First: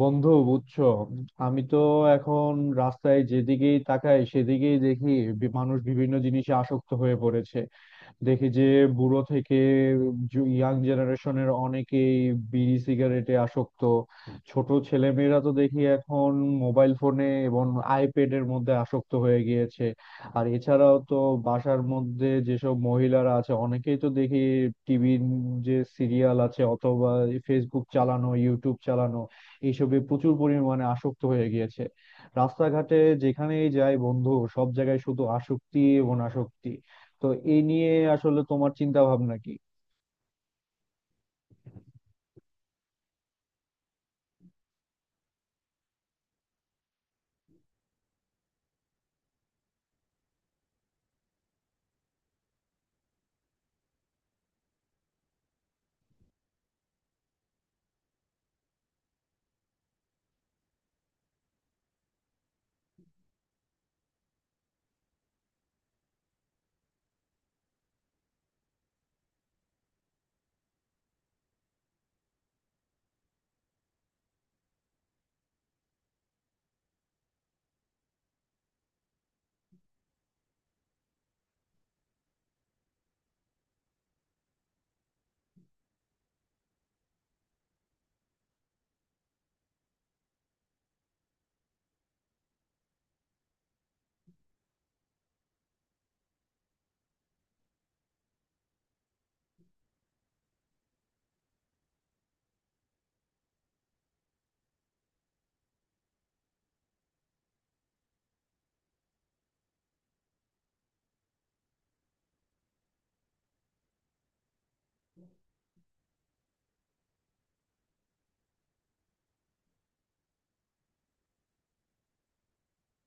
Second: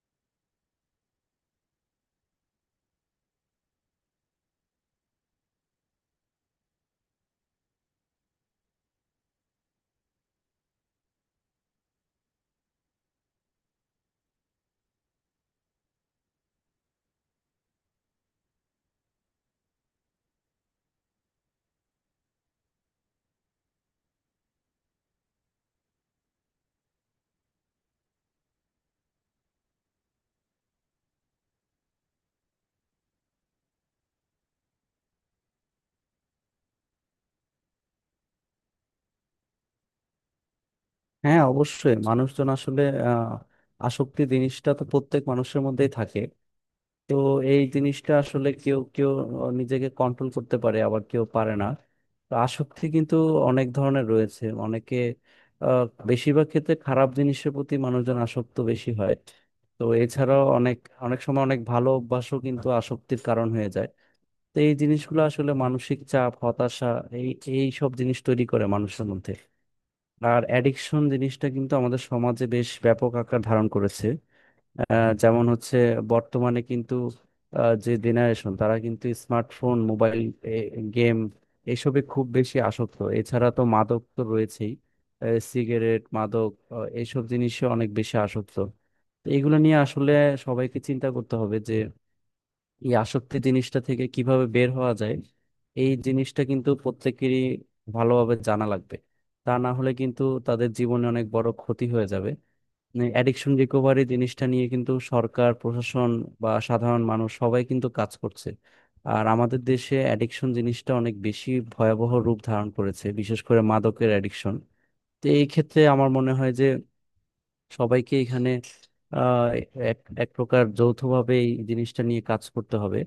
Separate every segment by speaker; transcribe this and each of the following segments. Speaker 1: বন্ধু, বুঝছো আমি তো এখন রাস্তায় যেদিকেই তাকাই সেদিকেই দেখি মানুষ বিভিন্ন জিনিসে আসক্ত হয়ে পড়েছে। দেখি যে বুড়ো থেকে ইয়াং জেনারেশনের অনেকেই বিড়ি সিগারেটে আসক্ত। ছোট ছেলেমেয়েরা তো দেখি এখন মোবাইল ফোনে এবং আইপ্যাডের মধ্যে আসক্ত হয়ে গিয়েছে। আর এছাড়াও তো বাসার মধ্যে যেসব মহিলারা আছে অনেকেই তো দেখি টিভির যে সিরিয়াল আছে, অথবা ফেসবুক চালানো, ইউটিউব চালানো, এইসবে প্রচুর পরিমাণে আসক্ত হয়ে গিয়েছে। রাস্তাঘাটে যেখানেই যাই বন্ধু, সব জায়গায় শুধু আসক্তি এবং আসক্তি। তো এই নিয়ে আসলে তোমার চিন্তা ভাবনা কি?
Speaker 2: হ্যাঁ, অবশ্যই। মানুষজন আসলে আহ আসক্তি জিনিসটা তো প্রত্যেক মানুষের মধ্যেই থাকে। তো এই জিনিসটা আসলে কেউ কেউ নিজেকে কন্ট্রোল করতে পারে, আবার কেউ পারে না। তো আসক্তি কিন্তু অনেক ধরনের রয়েছে। অনেকে আহ, বেশিরভাগ ক্ষেত্রে খারাপ জিনিসের প্রতি মানুষজন আসক্ত বেশি হয়। তো এছাড়াও অনেক অনেক সময় অনেক ভালো অভ্যাসও কিন্তু আসক্তির কারণ হয়ে যায়। তো এই জিনিসগুলো আসলে মানসিক চাপ, হতাশা, এই এই সব জিনিস তৈরি করে মানুষের মধ্যে। আর অ্যাডিকশন জিনিসটা কিন্তু আমাদের সমাজে বেশ ব্যাপক আকার ধারণ করেছে। যেমন হচ্ছে বর্তমানে কিন্তু যে জেনারেশন, তারা কিন্তু স্মার্টফোন, মোবাইল, গেম এসবে খুব বেশি আসক্ত। এছাড়া তো মাদক তো রয়েছেই। সিগারেট, মাদক, এইসব জিনিসে অনেক বেশি আসক্ত। তো এগুলো নিয়ে আসলে সবাইকে চিন্তা করতে হবে যে এই আসক্তি জিনিসটা থেকে কিভাবে বের হওয়া যায়। এই জিনিসটা কিন্তু প্রত্যেকেরই ভালোভাবে জানা লাগবে। তা না হলে কিন্তু তাদের জীবনে অনেক বড় ক্ষতি হয়ে যাবে। অ্যাডিকশন রিকভারি জিনিসটা নিয়ে কিন্তু সরকার, প্রশাসন বা সাধারণ মানুষ সবাই কিন্তু কাজ করছে। আর আমাদের দেশে অ্যাডিকশন জিনিসটা অনেক বেশি ভয়াবহ রূপ ধারণ করেছে, বিশেষ করে মাদকের অ্যাডিকশন। তো এই ক্ষেত্রে আমার মনে হয় যে সবাইকে এখানে আহ এক এক প্রকার যৌথভাবে এই জিনিসটা নিয়ে কাজ করতে হবে।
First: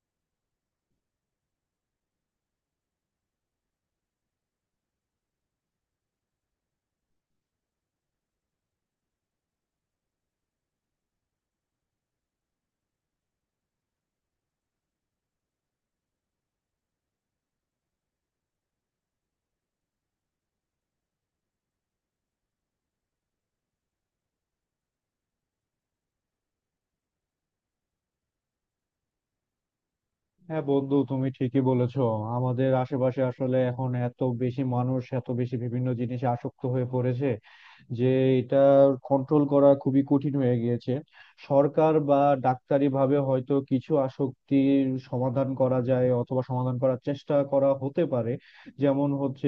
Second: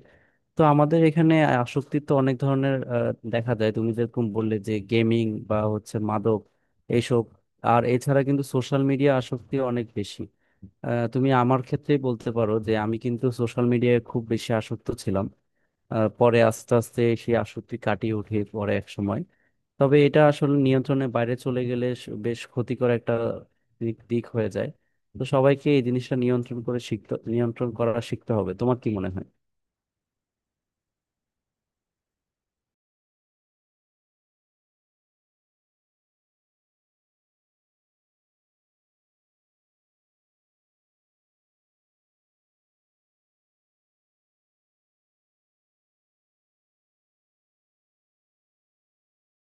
Speaker 2: তো আমাদের এখানে আসক্তি তো অনেক ধরনের দেখা যায়। তুমি যেরকম বললে যে গেমিং বা হচ্ছে মাদক, এইসব। আর এছাড়া কিন্তু সোশ্যাল মিডিয়া আসক্তি অনেক বেশি। তুমি আমার ক্ষেত্রেই বলতে পারো যে আমি কিন্তু সোশ্যাল মিডিয়ায় খুব বেশি আসক্ত ছিলাম। পরে আস্তে আস্তে সেই আসক্তি কাটিয়ে উঠে পরে এক সময়। তবে এটা আসলে নিয়ন্ত্রণের বাইরে চলে গেলে বেশ ক্ষতিকর একটা দিক দিক হয়ে যায়। তো সবাইকে এই জিনিসটা নিয়ন্ত্রণ করা শিখতে হবে। তোমার কি মনে হয়?
Speaker 1: হ্যাঁ বন্ধু, তুমি ঠিকই বলেছো। আমাদের আশেপাশে আসলে এখন এত বেশি মানুষ এত বেশি বিভিন্ন জিনিসে আসক্ত হয়ে পড়েছে যে এটা কন্ট্রোল করা খুবই কঠিন হয়ে গিয়েছে। সরকার বা ডাক্তারি ভাবে হয়তো কিছু আসক্তির সমাধান করা যায়, অথবা সমাধান করার চেষ্টা করা হতে পারে। যেমন হচ্ছে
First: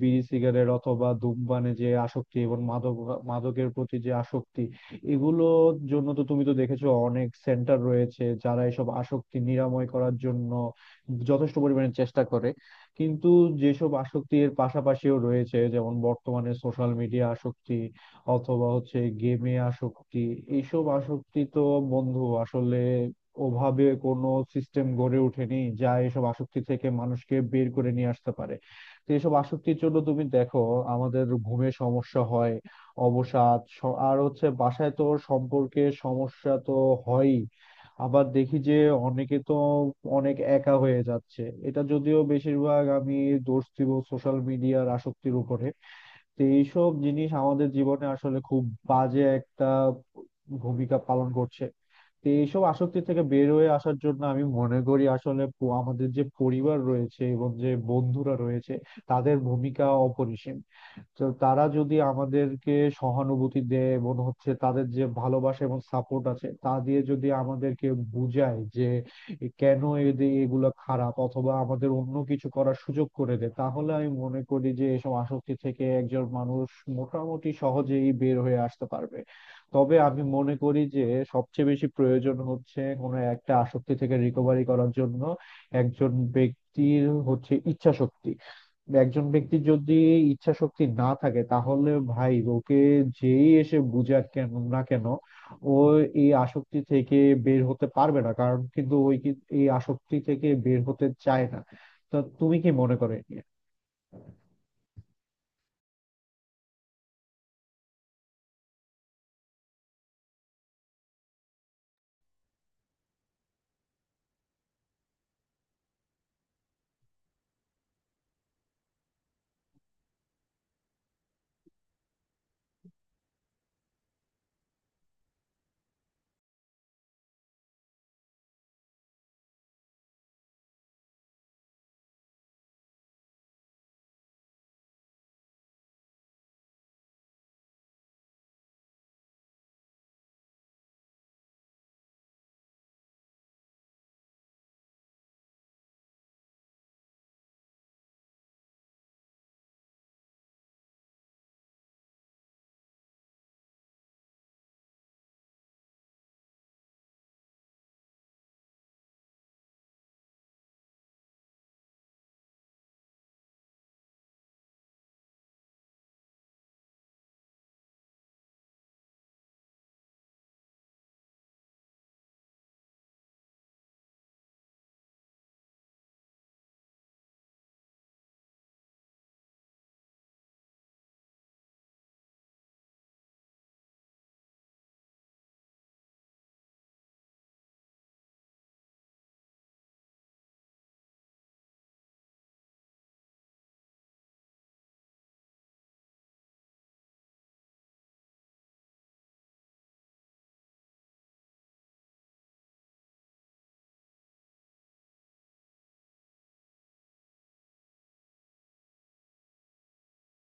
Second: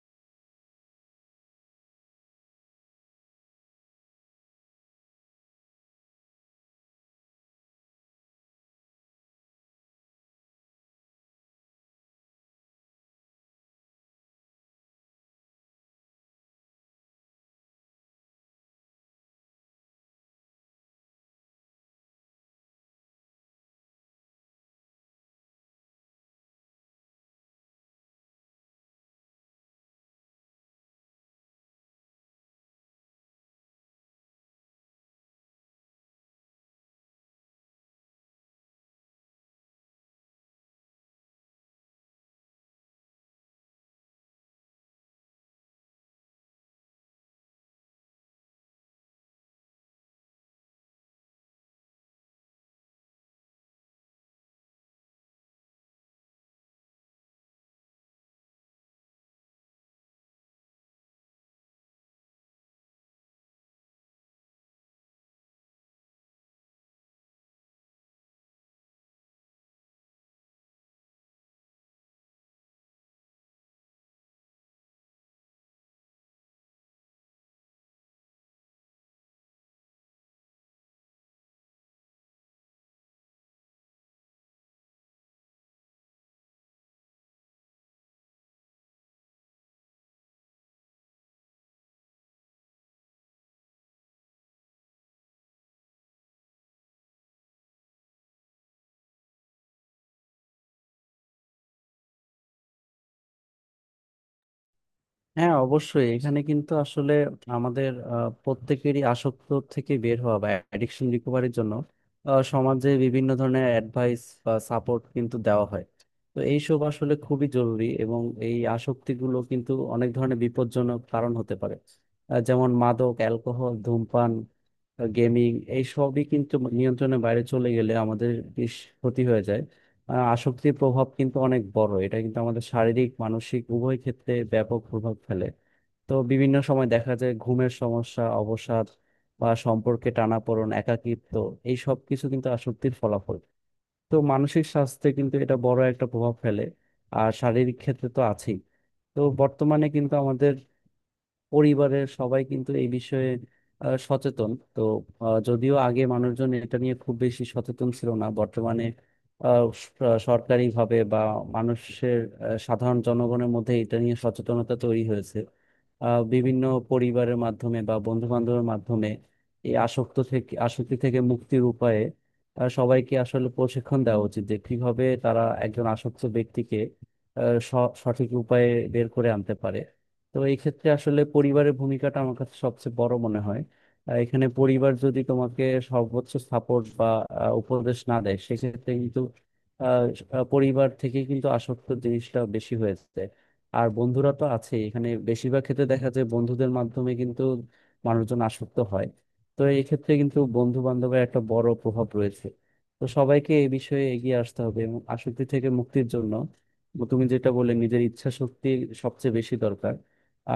Speaker 1: বিড়ি সিগারেট অথবা ধূমপানে যে আসক্তি, এবং মাদক, মাদকের প্রতি যে আসক্তি, এগুলোর জন্য তো তুমি তো দেখেছো অনেক সেন্টার রয়েছে যারা এসব আসক্তি নিরাময় করার জন্য যথেষ্ট পরিমাণে চেষ্টা করে। কিন্তু যেসব আসক্তির পাশাপাশিও রয়েছে, যেমন বর্তমানে সোশ্যাল মিডিয়া আসক্তি অথবা হচ্ছে গেমে আসক্তি, এইসব আসক্তি তো বন্ধু আসলে ওভাবে কোনো সিস্টেম গড়ে ওঠেনি যা এসব আসক্তি থেকে মানুষকে বের করে নিয়ে আসতে পারে। তো এসব আসক্তির জন্য তুমি দেখো আমাদের ঘুমে সমস্যা হয়, অবসাদ আর হচ্ছে বাসায় তো সম্পর্কে সমস্যা তো হয়ই। আবার দেখি যে অনেকে তো অনেক একা হয়ে যাচ্ছে। এটা যদিও বেশিরভাগ আমি দোষ দিব সোশ্যাল মিডিয়ার আসক্তির উপরে। তো এইসব জিনিস আমাদের জীবনে আসলে খুব বাজে একটা ভূমিকা পালন করছে। তো এইসব আসক্তি থেকে বের হয়ে আসার জন্য আমি মনে করি আসলে আমাদের যে পরিবার রয়েছে এবং যে বন্ধুরা রয়েছে তাদের ভূমিকা অপরিসীম। তো তারা যদি আমাদেরকে সহানুভূতি দেয় এবং হচ্ছে তাদের যে ভালোবাসা এবং সাপোর্ট আছে তা দিয়ে যদি আমাদেরকে বুঝায় যে কেন এদের এগুলো খারাপ, অথবা আমাদের অন্য কিছু করার সুযোগ করে দেয়, তাহলে আমি মনে করি যে এসব আসক্তি থেকে একজন মানুষ মোটামুটি সহজেই বের হয়ে আসতে পারবে। তবে আমি মনে করি যে সবচেয়ে বেশি প্রয়োজন হচ্ছে কোনো একটা আসক্তি থেকে রিকভারি করার জন্য একজন ব্যক্তির হচ্ছে ইচ্ছা শক্তি। একজন ব্যক্তির যদি ইচ্ছা শক্তি না থাকে তাহলে ভাই ওকে যেই এসে বুঝাক কেন না কেন, ও এই আসক্তি থেকে বের হতে পারবে না, কারণ কিন্তু ওই এই আসক্তি থেকে বের হতে চায় না। তা তুমি কি মনে করে?
Speaker 2: হ্যাঁ, অবশ্যই। এখানে কিন্তু আসলে আমাদের প্রত্যেকেরই আসক্ত থেকে বের হওয়া বা অ্যাডিকশন রিকভারির জন্য সমাজে বিভিন্ন ধরনের অ্যাডভাইস বা সাপোর্ট কিন্তু দেওয়া হয়। তো এইসব আসলে খুবই জরুরি, এবং এই আসক্তিগুলো কিন্তু অনেক ধরনের বিপজ্জনক কারণ হতে পারে। যেমন মাদক, অ্যালকোহল, ধূমপান, গেমিং, এই সবই কিন্তু নিয়ন্ত্রণের বাইরে চলে গেলে আমাদের বেশ ক্ষতি হয়ে যায়। আসক্তির প্রভাব কিন্তু অনেক বড়। এটা কিন্তু আমাদের শারীরিক, মানসিক উভয় ক্ষেত্রে ব্যাপক প্রভাব ফেলে। তো বিভিন্ন সময় দেখা যায় ঘুমের সমস্যা, অবসাদ বা সম্পর্কে টানাপোড়েন, একাকিত্ব, এই সব কিছু কিন্তু আসক্তির ফলাফল। তো মানসিক স্বাস্থ্যে কিন্তু এটা বড় একটা প্রভাব ফেলে। আর শারীরিক ক্ষেত্রে তো আছেই। তো বর্তমানে কিন্তু আমাদের পরিবারের সবাই কিন্তু এই বিষয়ে সচেতন তো। যদিও আগে মানুষজন এটা নিয়ে খুব বেশি সচেতন ছিল না, বর্তমানে সরকারিভাবে বা মানুষের সাধারণ জনগণের মধ্যে এটা নিয়ে সচেতনতা তৈরি হয়েছে। বিভিন্ন পরিবারের মাধ্যমে বা বন্ধু বান্ধবের মাধ্যমে এই আসক্তি থেকে মুক্তির উপায়ে সবাইকে আসলে প্রশিক্ষণ দেওয়া উচিত যে কিভাবে তারা একজন আসক্ত ব্যক্তিকে সঠিক উপায়ে বের করে আনতে পারে। তো এই ক্ষেত্রে আসলে পরিবারের ভূমিকাটা আমার কাছে সবচেয়ে বড় মনে হয়। এখানে পরিবার যদি তোমাকে সর্বোচ্চ সাপোর্ট বা উপদেশ না দেয়, সেক্ষেত্রে কিন্তু আহ, আহ, পরিবার থেকে কিন্তু আসক্ত জিনিসটা বেশি হয়েছে। আর বন্ধুরা তো আছে। এখানে বেশিরভাগ ক্ষেত্রে দেখা যায় বন্ধুদের মাধ্যমে কিন্তু মানুষজন আসক্ত হয়। তো এই ক্ষেত্রে কিন্তু বন্ধু বান্ধবের একটা বড় প্রভাব রয়েছে। তো সবাইকে এই বিষয়ে এগিয়ে আসতে হবে এবং আসক্তি থেকে মুক্তির জন্য তুমি যেটা বললে, নিজের ইচ্ছা শক্তি সবচেয়ে বেশি দরকার।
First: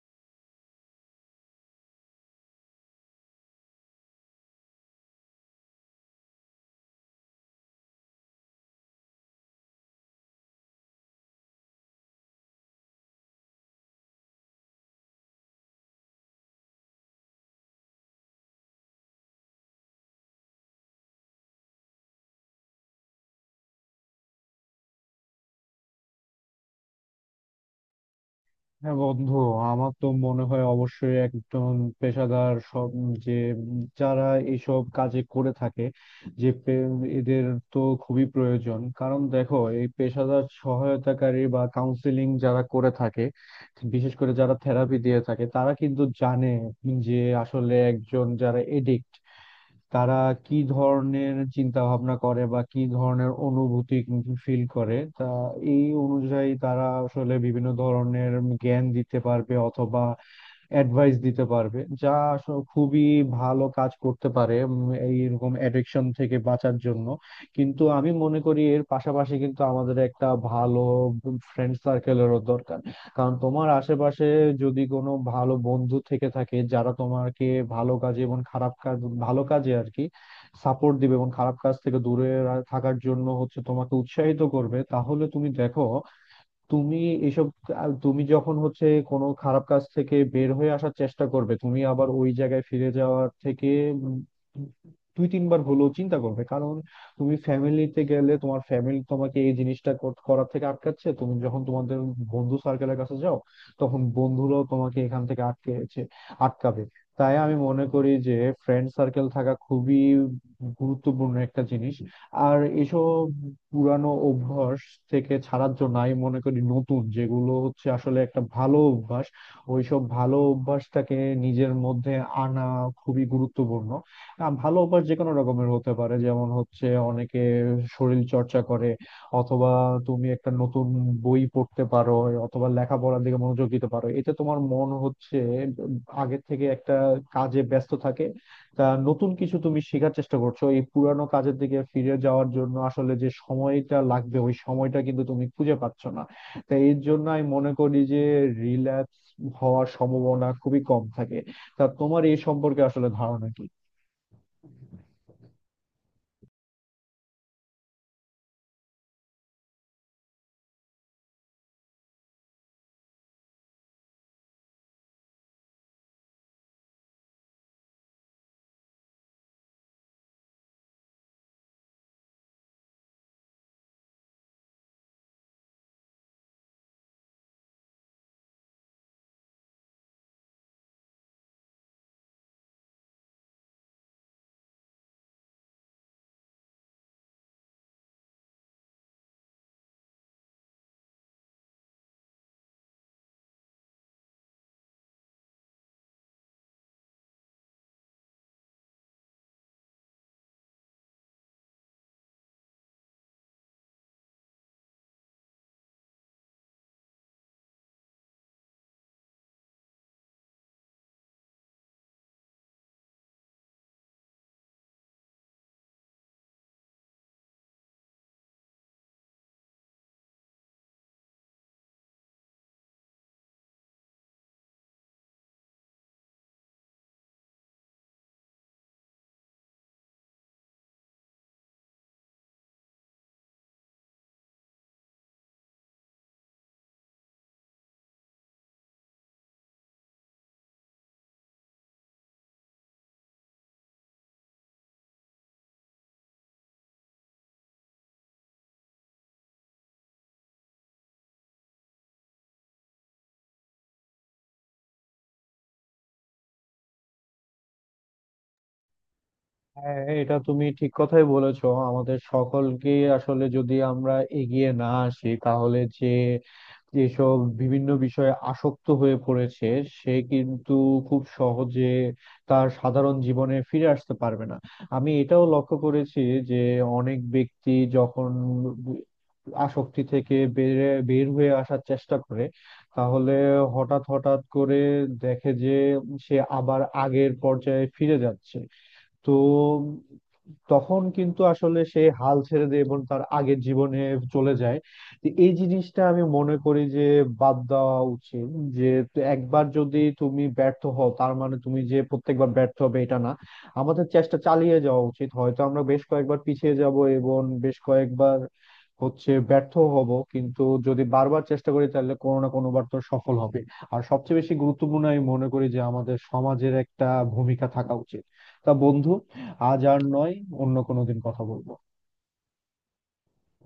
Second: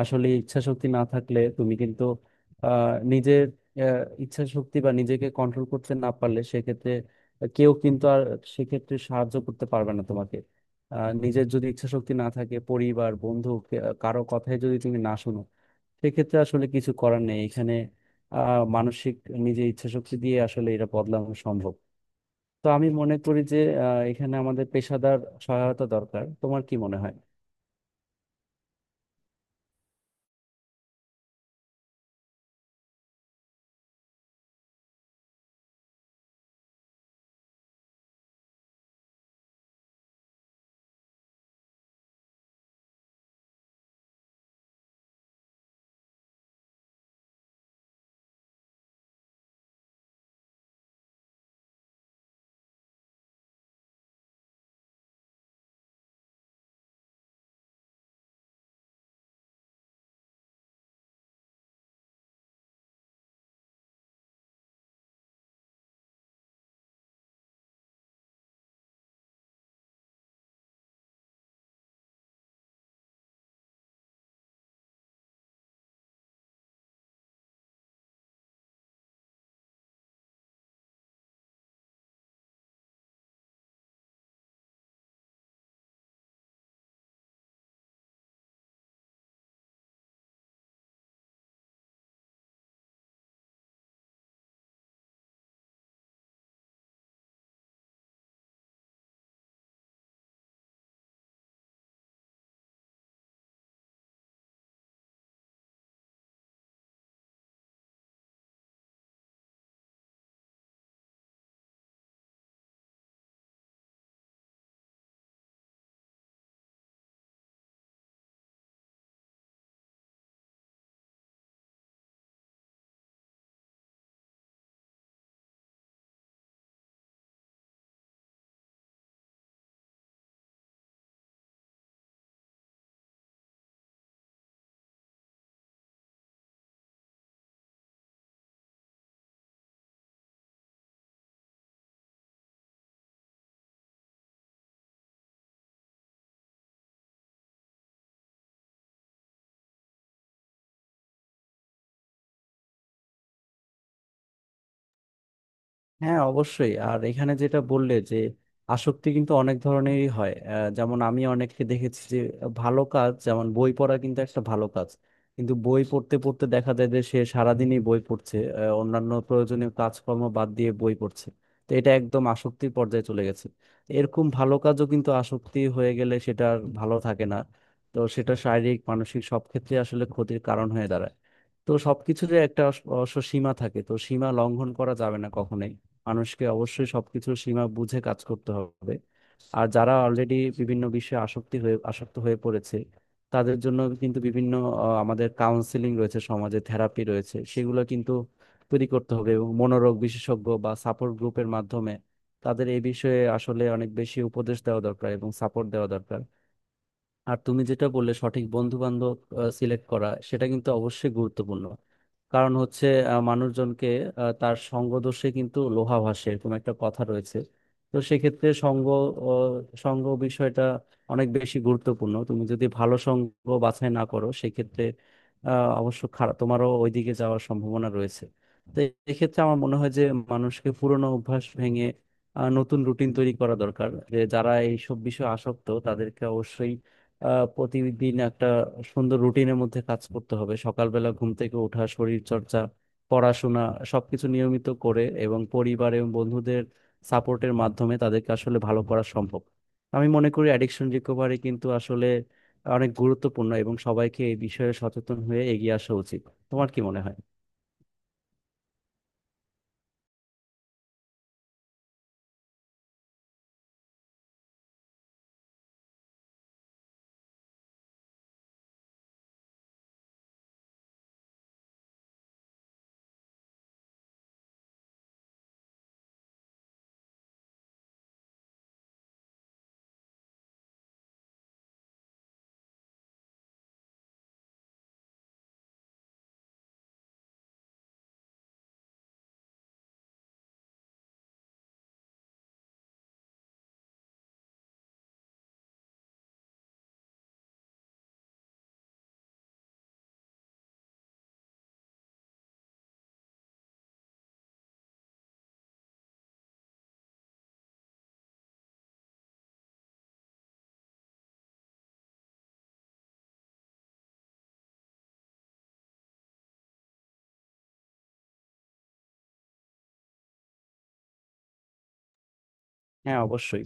Speaker 2: আসলে ইচ্ছা শক্তি না থাকলে তুমি কিন্তু নিজের ইচ্ছা শক্তি বা নিজেকে কন্ট্রোল করতে না পারলে সেক্ষেত্রে কেউ কিন্তু আর সেক্ষেত্রে সাহায্য করতে পারবে না তোমাকে। নিজের যদি ইচ্ছা শক্তি না থাকে, পরিবার, বন্ধু কারো কথায় যদি তুমি না শুনো, সেক্ষেত্রে আসলে কিছু করার নেই এখানে। আহ মানসিক নিজের ইচ্ছা শক্তি দিয়ে আসলে এটা বদলানো সম্ভব। তো আমি মনে করি যে এখানে আমাদের পেশাদার সহায়তা দরকার। তোমার কি মনে হয়?
Speaker 1: হ্যাঁ বন্ধু, আমার তো মনে হয় অবশ্যই একজন পেশাদার সব যে যারা এইসব কাজে করে থাকে, যে এদের তো খুবই প্রয়োজন, কারণ দেখো এই পেশাদার সহায়তাকারী বা কাউন্সিলিং যারা করে থাকে, বিশেষ করে যারা থেরাপি দিয়ে থাকে, তারা কিন্তু জানে যে আসলে একজন যারা এডিক্ট, তারা কি ধরনের চিন্তা ভাবনা করে বা কি ধরনের অনুভূতি ফিল করে, তা এই অনুযায়ী তারা আসলে বিভিন্ন ধরনের জ্ঞান দিতে পারবে অথবা অ্যাডভাইস দিতে পারবে, যা আসলে খুবই ভালো কাজ করতে পারে এই এরকম অ্যাডিকশন থেকে বাঁচার জন্য। কিন্তু আমি মনে করি এর পাশাপাশি কিন্তু আমাদের একটা ভালো ফ্রেন্ড সার্কেলেরও দরকার। কারণ তোমার আশেপাশে যদি কোনো ভালো বন্ধু থেকে থাকে যারা তোমাকে ভালো কাজে এবং খারাপ কাজ, ভালো কাজে আর কি সাপোর্ট দিবে এবং খারাপ কাজ থেকে দূরে থাকার জন্য হচ্ছে তোমাকে উৎসাহিত করবে, তাহলে তুমি দেখো, তুমি এসব, আর তুমি যখন হচ্ছে কোনো খারাপ কাজ থেকে বের হয়ে আসার চেষ্টা করবে তুমি আবার ওই জায়গায় ফিরে যাওয়ার থেকে উম দুই তিনবার হলেও চিন্তা করবে। কারণ তুমি ফ্যামিলিতে গেলে তোমার ফ্যামিলি তোমাকে এই জিনিসটা করার থেকে আটকাচ্ছে, তুমি যখন তোমাদের বন্ধু সার্কেলের কাছে যাও, তখন বন্ধুরাও তোমাকে এখান থেকে আটকাবে। তাই আমি মনে করি যে ফ্রেন্ড সার্কেল থাকা খুবই গুরুত্বপূর্ণ একটা জিনিস। আর এসব পুরানো অভ্যাস থেকে ছাড়ার জন্য আমি মনে করি নতুন যেগুলো হচ্ছে আসলে একটা ভালো অভ্যাস, ওইসব ভালো অভ্যাসটাকে নিজের মধ্যে আনা খুবই গুরুত্বপূর্ণ। ভালো অভ্যাস যে কোনো রকমের হতে পারে, যেমন হচ্ছে অনেকে শরীর চর্চা করে, অথবা তুমি একটা নতুন বই পড়তে পারো, অথবা লেখাপড়ার দিকে মনোযোগ দিতে পারো, এতে তোমার মন হচ্ছে আগের থেকে একটা কাজে ব্যস্ত থাকে। তা নতুন কিছু তুমি শেখার চেষ্টা করছো, এই পুরানো কাজের দিকে ফিরে যাওয়ার জন্য আসলে যে সময়টা লাগবে ওই সময়টা কিন্তু তুমি খুঁজে পাচ্ছ না। তাই এর জন্য আমি মনে করি যে রিল্যাপস হওয়ার সম্ভাবনা খুবই কম থাকে। তা তোমার এই সম্পর্কে আসলে ধারণা কি?
Speaker 2: হ্যাঁ, অবশ্যই। আর এখানে যেটা বললে যে আসক্তি কিন্তু অনেক ধরনেরই হয়। যেমন আমি অনেককে দেখেছি যে ভালো কাজ যেমন বই পড়া কিন্তু একটা ভালো কাজ। কিন্তু বই পড়তে পড়তে দেখা যায় যে সে সারাদিনই বই পড়ছে, অন্যান্য প্রয়োজনীয় কাজকর্ম বাদ দিয়ে বই পড়ছে। তো এটা একদম আসক্তির পর্যায়ে চলে গেছে। এরকম ভালো কাজও কিন্তু আসক্তি হয়ে গেলে সেটা আর ভালো থাকে না। তো সেটা শারীরিক, মানসিক সব ক্ষেত্রে আসলে ক্ষতির কারণ হয়ে দাঁড়ায়। তো সবকিছুরই একটা অবশ্য সীমা থাকে, তো সীমা লঙ্ঘন করা যাবে না কখনোই। মানুষকে অবশ্যই সবকিছুর সীমা বুঝে কাজ করতে হবে। আর যারা অলরেডি বিভিন্ন বিষয়ে আসক্ত হয়ে পড়েছে, তাদের জন্য কিন্তু বিভিন্ন আমাদের কাউন্সিলিং রয়েছে, সমাজে থেরাপি রয়েছে, সেগুলো কিন্তু তৈরি করতে হবে এবং মনোরোগ বিশেষজ্ঞ বা সাপোর্ট গ্রুপের মাধ্যমে তাদের এই বিষয়ে আসলে অনেক বেশি উপদেশ দেওয়া দরকার এবং সাপোর্ট দেওয়া দরকার। আর তুমি যেটা বললে সঠিক বন্ধু বান্ধব সিলেক্ট করা, সেটা কিন্তু অবশ্যই গুরুত্বপূর্ণ। কারণ হচ্ছে আহ, মানুষজনকে তার সঙ্গ দোষে কিন্তু লোহা ভাসে এরকম একটা কথা রয়েছে। তো সেক্ষেত্রে সঙ্গ বিষয়টা অনেক বেশি গুরুত্বপূর্ণ। তুমি যদি ভালো সঙ্গ বাছাই না করো, সেক্ষেত্রে আহ, অবশ্য খারাপ তোমারও ওইদিকে যাওয়ার সম্ভাবনা রয়েছে। তো এক্ষেত্রে আমার মনে হয় যে মানুষকে পুরনো অভ্যাস ভেঙে নতুন রুটিন তৈরি করা দরকার। যে যারা এইসব বিষয়ে আসক্ত তাদেরকে অবশ্যই প্রতিদিন একটা সুন্দর রুটিনের মধ্যে কাজ করতে হবে। সকালবেলা ঘুম থেকে ওঠা, শরীর চর্চা, পড়াশোনা, সবকিছু নিয়মিত করে এবং পরিবার এবং বন্ধুদের সাপোর্টের মাধ্যমে তাদেরকে আসলে ভালো করা সম্ভব। আমি মনে করি অ্যাডিকশন রিকভারি কিন্তু আসলে অনেক গুরুত্বপূর্ণ এবং সবাইকে এই বিষয়ে সচেতন হয়ে এগিয়ে আসা উচিত। তোমার কি মনে হয়?
Speaker 1: হ্যাঁ, এটা তুমি ঠিক কথাই বলেছো, আমাদের সকলকে আসলে যদি আমরা এগিয়ে না আসি তাহলে যে যেসব বিভিন্ন বিষয়ে আসক্ত হয়ে পড়েছে সে কিন্তু খুব সহজে তার সাধারণ জীবনে ফিরে আসতে পারবে না। আমি এটাও লক্ষ্য করেছি যে অনেক ব্যক্তি যখন আসক্তি থেকে বের হয়ে আসার চেষ্টা করে, তাহলে হঠাৎ হঠাৎ করে দেখে যে সে আবার আগের পর্যায়ে ফিরে যাচ্ছে। তো তখন কিন্তু আসলে সে হাল ছেড়ে দিয়ে এবং তার আগের জীবনে চলে যায়। তো এই জিনিসটা আমি মনে করি যে বাদ দেওয়া উচিত যে, তো একবার যদি তুমি ব্যর্থ হও তার মানে তুমি যে প্রত্যেকবার ব্যর্থ হবে এটা না। আমাদের চেষ্টা চালিয়ে যাওয়া উচিত, হয়তো আমরা বেশ কয়েকবার পিছিয়ে যাব এবং বেশ কয়েকবার হচ্ছে ব্যর্থ হব, কিন্তু যদি বারবার চেষ্টা করি তাহলে কোনো না কোনো বার তো সফল হবে। আর সবচেয়ে বেশি গুরুত্বপূর্ণ আমি মনে করি যে আমাদের সমাজের একটা ভূমিকা থাকা উচিত। তা বন্ধু, আজ আর নয়, অন্য কোনো দিন কথা বলবো।
Speaker 2: হ্যাঁ, অবশ্যই।